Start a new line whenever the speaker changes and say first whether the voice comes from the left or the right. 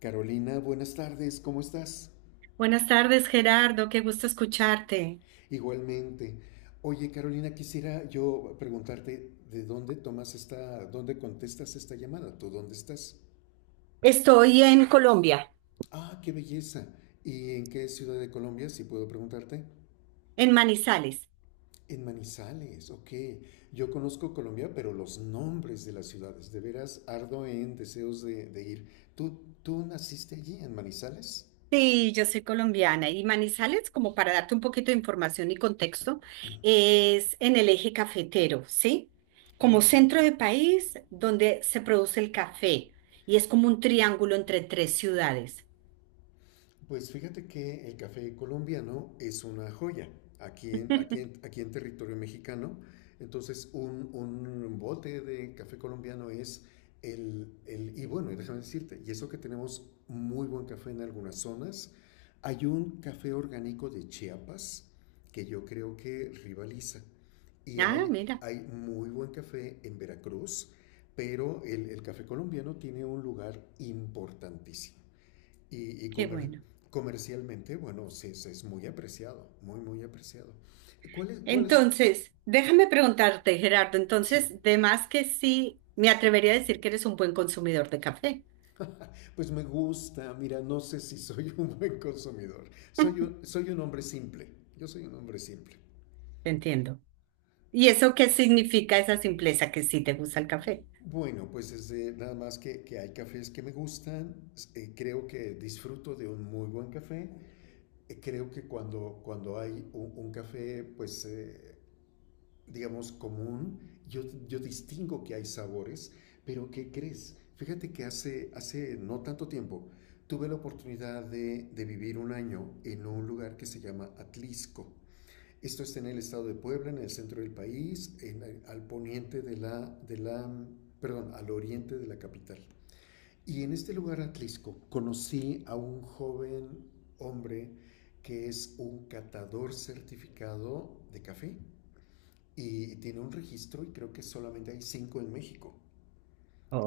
left: Carolina, buenas tardes, ¿cómo estás?
right: Buenas tardes, Gerardo. Qué gusto escucharte.
left: Igualmente. Oye, Carolina, quisiera yo preguntarte de dónde tomas dónde contestas esta llamada, ¿tú dónde estás?
right: Estoy en Colombia.
left: Ah, qué belleza. ¿Y en qué ciudad de Colombia, si puedo preguntarte?
right: En Manizales.
left: En Manizales, ok. Yo conozco Colombia, pero los nombres de las ciudades, de veras ardo en deseos de ir. ¿Tú naciste allí, en Manizales?
right: Sí, yo soy colombiana y Manizales, como para darte un poquito de información y contexto, es en el eje cafetero, ¿sí? Como
left: Oh.
right: centro de país donde se produce el café y es como un triángulo entre tres ciudades.
left: Pues fíjate que el café colombiano es una joya aquí en territorio mexicano. Entonces, un bote de café colombiano es el. Y bueno, y déjame decirte, y eso que tenemos muy buen café en algunas zonas. Hay un café orgánico de Chiapas que yo creo que rivaliza. Y
right: Ah,
left: hay,
right: mira,
left: hay muy buen café en Veracruz, pero el café colombiano tiene un lugar importantísimo y, y
right: qué
left: comer,
right: bueno.
left: comercialmente, bueno, sí, es, muy apreciado, muy, muy apreciado. ¿Cuál es?
right: Entonces, déjame preguntarte, Gerardo,
left: Sí,
right: entonces, de más que sí, me atrevería a decir que eres un buen consumidor de café.
left: pues me gusta, mira, no sé si soy un buen consumidor, soy un hombre simple, yo soy un hombre simple.
right: Te entiendo. ¿Y eso qué significa esa simpleza que sí te gusta el café?
left: Bueno, pues nada más que, hay cafés que me gustan, creo que disfruto de un muy buen café, creo que cuando hay un café, pues, digamos, común. Yo, yo distingo que hay sabores, pero ¿qué crees? Fíjate que hace no tanto tiempo tuve la oportunidad de vivir un año en un lugar que se llama Atlisco. Esto está en el estado de Puebla, en el centro del país, al poniente de la, perdón, al oriente de la capital. Y en este lugar, Atlisco, conocí a un joven hombre que es un catador certificado de café y tiene un registro y creo que solamente hay cinco en México.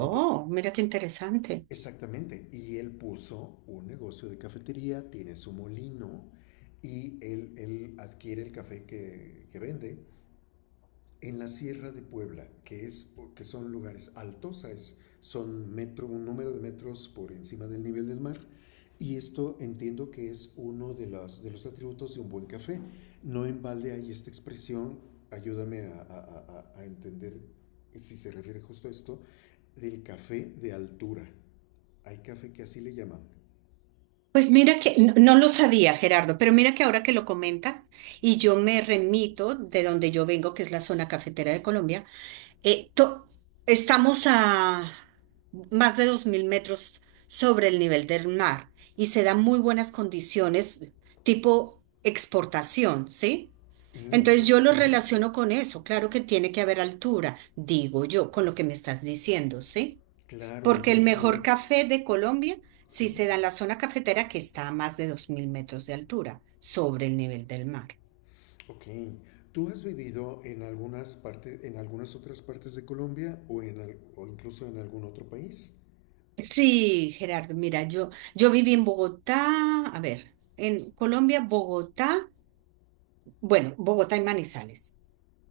left: Ento-
right: mira qué interesante.
left: Exactamente. Y él puso un negocio de cafetería, tiene su molino y él adquiere el café que vende en la Sierra de Puebla, que son lugares altos, son un número de metros por encima del nivel del mar, y esto entiendo que es uno de los atributos de un buen café. No en balde hay esta expresión, ayúdame a entender si se refiere justo a esto, del café de altura. Hay café que así le llaman.
right: Pues mira que no, no lo sabía, Gerardo, pero mira que ahora que lo comentas y yo me remito de donde yo vengo, que es la zona cafetera de Colombia, eh, to- estamos a más de 2000 metros sobre el nivel del mar y se dan muy buenas condiciones tipo exportación, ¿sí?
left: Mm,
right: Entonces yo lo
left: ujú.
right: relaciono con eso. Claro que tiene que haber altura, digo yo, con lo que me estás diciendo, ¿sí?
left: Claro,
right: Porque el mejor
left: definitivamente.
right: café de Colombia, sí
left: Sí.
right: se da en la zona cafetera que está a más de 2000 metros de altura sobre el nivel del mar.
left: Ok. ¿Tú has vivido en algunas partes, en algunas otras partes de Colombia o o incluso en algún otro país?
right: Sí, Gerardo, mira, yo viví en Bogotá, a ver, en Colombia, Bogotá, bueno, Bogotá y Manizales,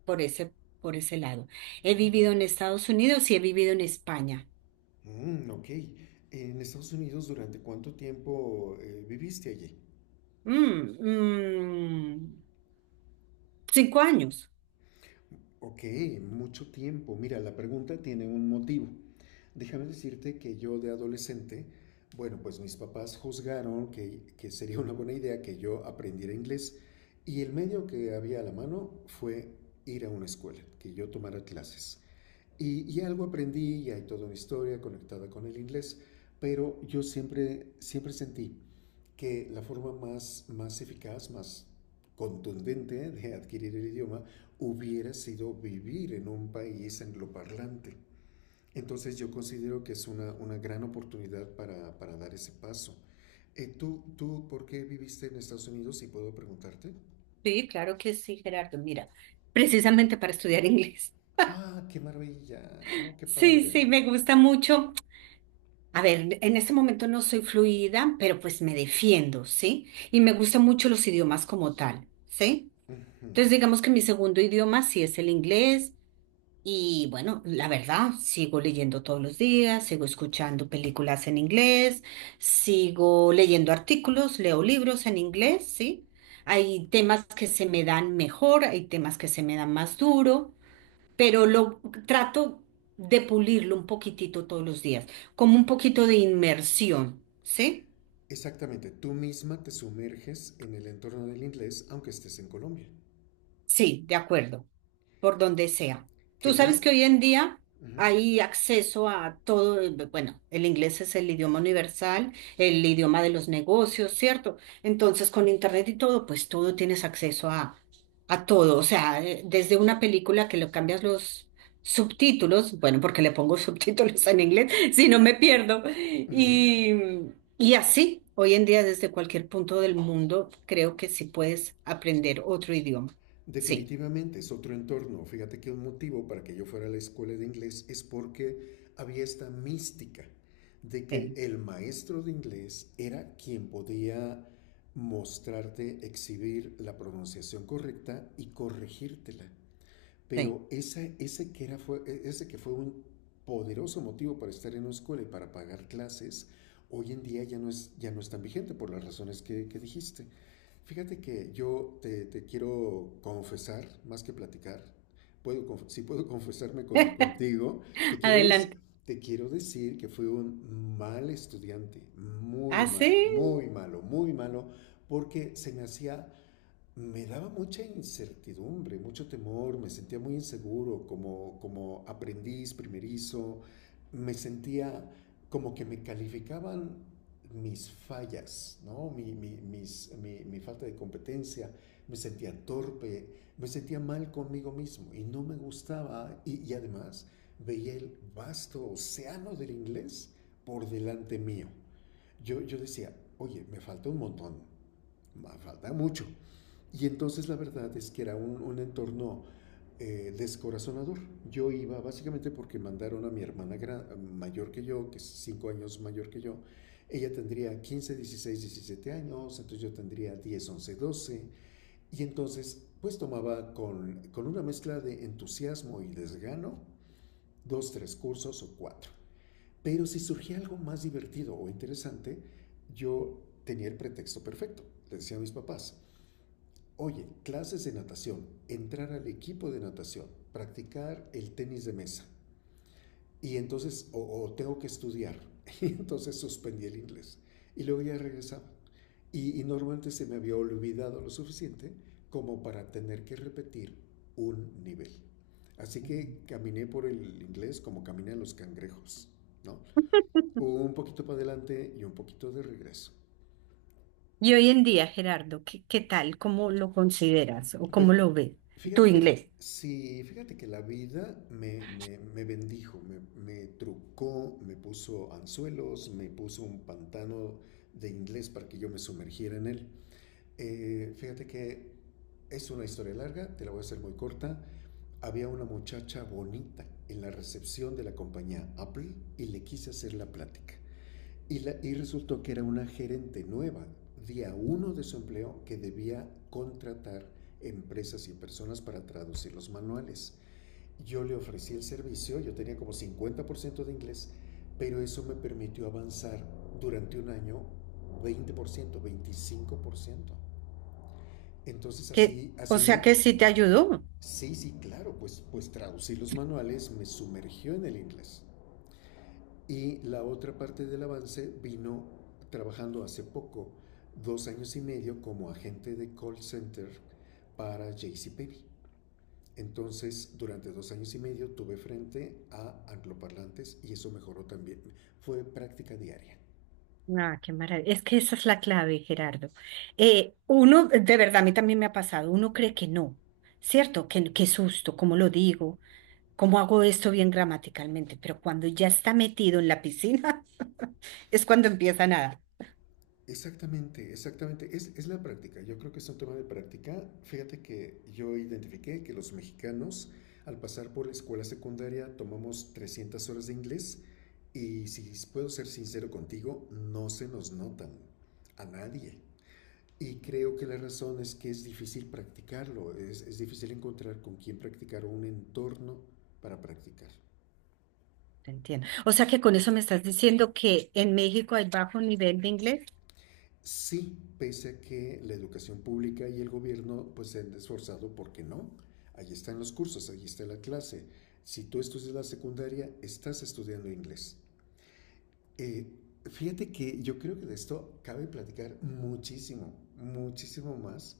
right: por ese, por ese lado. He vivido en Estados Unidos y he vivido en España.
left: Mm, mm, ok. En Estados Unidos, ¿durante cuánto tiempo viviste allí?
right: Mm, mm, 5 años.
left: Ok, mucho tiempo. Mira, la pregunta tiene un motivo. Déjame decirte que yo de adolescente, bueno, pues mis papás juzgaron que sería una buena idea que yo aprendiera inglés y el medio que había a la mano fue ir a una escuela, que yo tomara clases. Y algo aprendí y hay toda una historia conectada con el inglés, pero yo siempre, siempre sentí que la forma más, más eficaz, más contundente de adquirir el idioma hubiera sido vivir en un país angloparlante. Entonces yo considero que es una gran oportunidad para dar ese paso. ¿Tú por qué viviste en Estados Unidos? Si puedo preguntarte.
right: Sí, claro que sí, Gerardo. Mira, precisamente para estudiar inglés.
left: Ah, qué maravilla. Oh, qué
right: Sí,
left: padre.
right: sí, me gusta mucho. A ver, en este momento no soy fluida, pero pues me defiendo, ¿sí? Y me gustan mucho los idiomas como tal, ¿sí? Entonces digamos que mi segundo idioma sí es el inglés y bueno, la verdad, sigo leyendo todos los días, sigo escuchando películas en inglés, sigo leyendo artículos, leo libros en inglés, ¿sí? Hay temas que se me dan mejor, hay temas que se me dan más duro, pero lo trato de pulirlo un poquitito todos los días, como un poquito de inmersión, ¿sí?
left: Exactamente, tú misma te sumerges en el entorno del inglés aunque estés en Colombia.
right: Sí, de acuerdo, por donde sea. Tú
left: Quemar...
right: sabes que hoy en día hay acceso a todo, bueno, el inglés es el idioma universal, el idioma de los negocios, ¿cierto? Entonces, con internet y todo, pues todo tienes acceso a todo. O sea, desde una película que le cambias los subtítulos, bueno, porque le pongo subtítulos en inglés, si no me pierdo. Y así, hoy en día, desde cualquier punto del mundo, creo que sí puedes aprender otro idioma. Sí,
left: Definitivamente es otro entorno. Fíjate que un motivo para que yo fuera a la escuela de inglés es porque había esta mística de que
right: sí,
left: el maestro de inglés era quien podía mostrarte, exhibir la pronunciación correcta y corregírtela.
right: sí.
left: Pero ese, que era fue, e, ese que fue un poderoso motivo para estar en una escuela y para pagar clases, hoy en día ya no es tan vigente por las razones que dijiste. Fíjate que yo te quiero confesar, más que platicar, si puedo confesarme contigo, te quiero, des-
right: Adelante.
left: te quiero decir que fui un mal estudiante, muy
right: Ah, sí.
left: mal, muy malo, porque se me hacía me daba mucha incertidumbre, mucho temor, me sentía muy inseguro como aprendiz primerizo, me sentía como que me calificaban mis fallas, ¿no? Mi falta de competencia, me sentía torpe, me sentía mal conmigo mismo y no me gustaba y además veía el vasto océano del inglés por delante mío. Yo decía, oye, me falta un montón, me falta mucho, y entonces la verdad es que era un entorno descorazonador. Yo iba básicamente porque mandaron a mi hermana mayor que yo, que es 5 años mayor que yo. Ella tendría 15 16 17 años, entonces yo tendría 10 11 12. Y entonces pues tomaba con una mezcla de entusiasmo y desgano dos, tres cursos o cuatro. Pero si surgía algo más divertido o interesante, yo tenía el pretexto perfecto. Le decía a mis papás, oye, clases de natación, entrar al equipo de natación, practicar el tenis de mesa. Y entonces, o tengo que estudiar. Y entonces suspendí el inglés. Y luego ya regresaba. Y normalmente se me había olvidado lo suficiente como para tener que repetir un nivel. Así que caminé por el inglés como caminan los cangrejos, ¿no? Un poquito para adelante y un poquito de regreso.
right: Y hoy en día, Gerardo, ¿qué, qué tal? ¿Cómo lo consideras o
left: Pues
right: cómo lo ves tu
left: fíjate que,
right: inglés?
left: sí, fíjate que la vida me bendijo, me trucó, me puso anzuelos, me puso un pantano de inglés para que yo me sumergiera en él. Fíjate que es una historia larga, te la voy a hacer muy corta. Había una muchacha bonita en la recepción de la compañía Apple y le quise hacer la plática. Y resultó que era una gerente nueva, día uno de su empleo, que debía contratar empresas y personas para traducir los manuales. Yo le ofrecí el servicio, yo tenía como 50% de inglés, pero eso me permitió avanzar durante un año 20% 25%. Entonces
right: Que
left: así,
right: o
left: así
right: sea
left: mi...
right: que sí te ayudó.
left: Sí, sí, claro, pues, traducir los manuales me sumergió en el inglés. Y la otra parte del avance vino trabajando hace poco, 2 años y medio, como agente de call center para JCPenney. Entonces, durante 2 años y medio tuve frente a angloparlantes y eso mejoró también. Fue práctica diaria.
right: Ah, qué maravilla. Es que esa es la clave, Gerardo. Uno, de verdad, a mí también me ha pasado, uno cree que no, ¿cierto? Que, qué susto, ¿cómo lo digo? ¿Cómo hago esto bien gramaticalmente? Pero cuando ya está metido en la piscina, es cuando empieza a nadar.
left: Exactamente, exactamente. Es la práctica. Yo creo que es un tema de práctica. Fíjate que yo identifiqué que los mexicanos, al pasar por la escuela secundaria, tomamos 300 horas de inglés. Y si puedo ser sincero contigo, no se nos notan a nadie. Y creo que la razón es que es difícil practicarlo, es difícil encontrar con quién practicar o un entorno para practicar.
right: Te entiendo. O sea que con eso me estás diciendo que en México hay bajo nivel de inglés.
left: Sí, pese a que la educación pública y el gobierno pues se han esforzado, ¿por qué no? Allí están los cursos, allí está la clase. Si tú estudias la secundaria, estás estudiando inglés. Eh, fíjate que yo creo que de esto cabe platicar muchísimo, muchísimo más,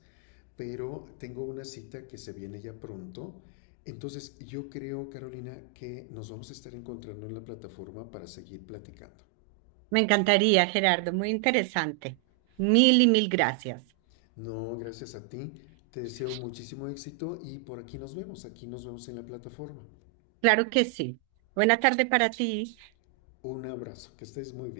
left: pero tengo una cita que se viene ya pronto. Entonces, yo creo, Carolina, que nos vamos a estar encontrando en la plataforma para seguir platicando.
right: Me encantaría, Gerardo, muy interesante. Mil y mil gracias.
left: No, gracias a ti. Te deseo muchísimo éxito y por aquí nos vemos. Aquí nos vemos en la plataforma.
right: Claro que sí. Buena tarde para ti.
left: Un abrazo. Que estés muy bien.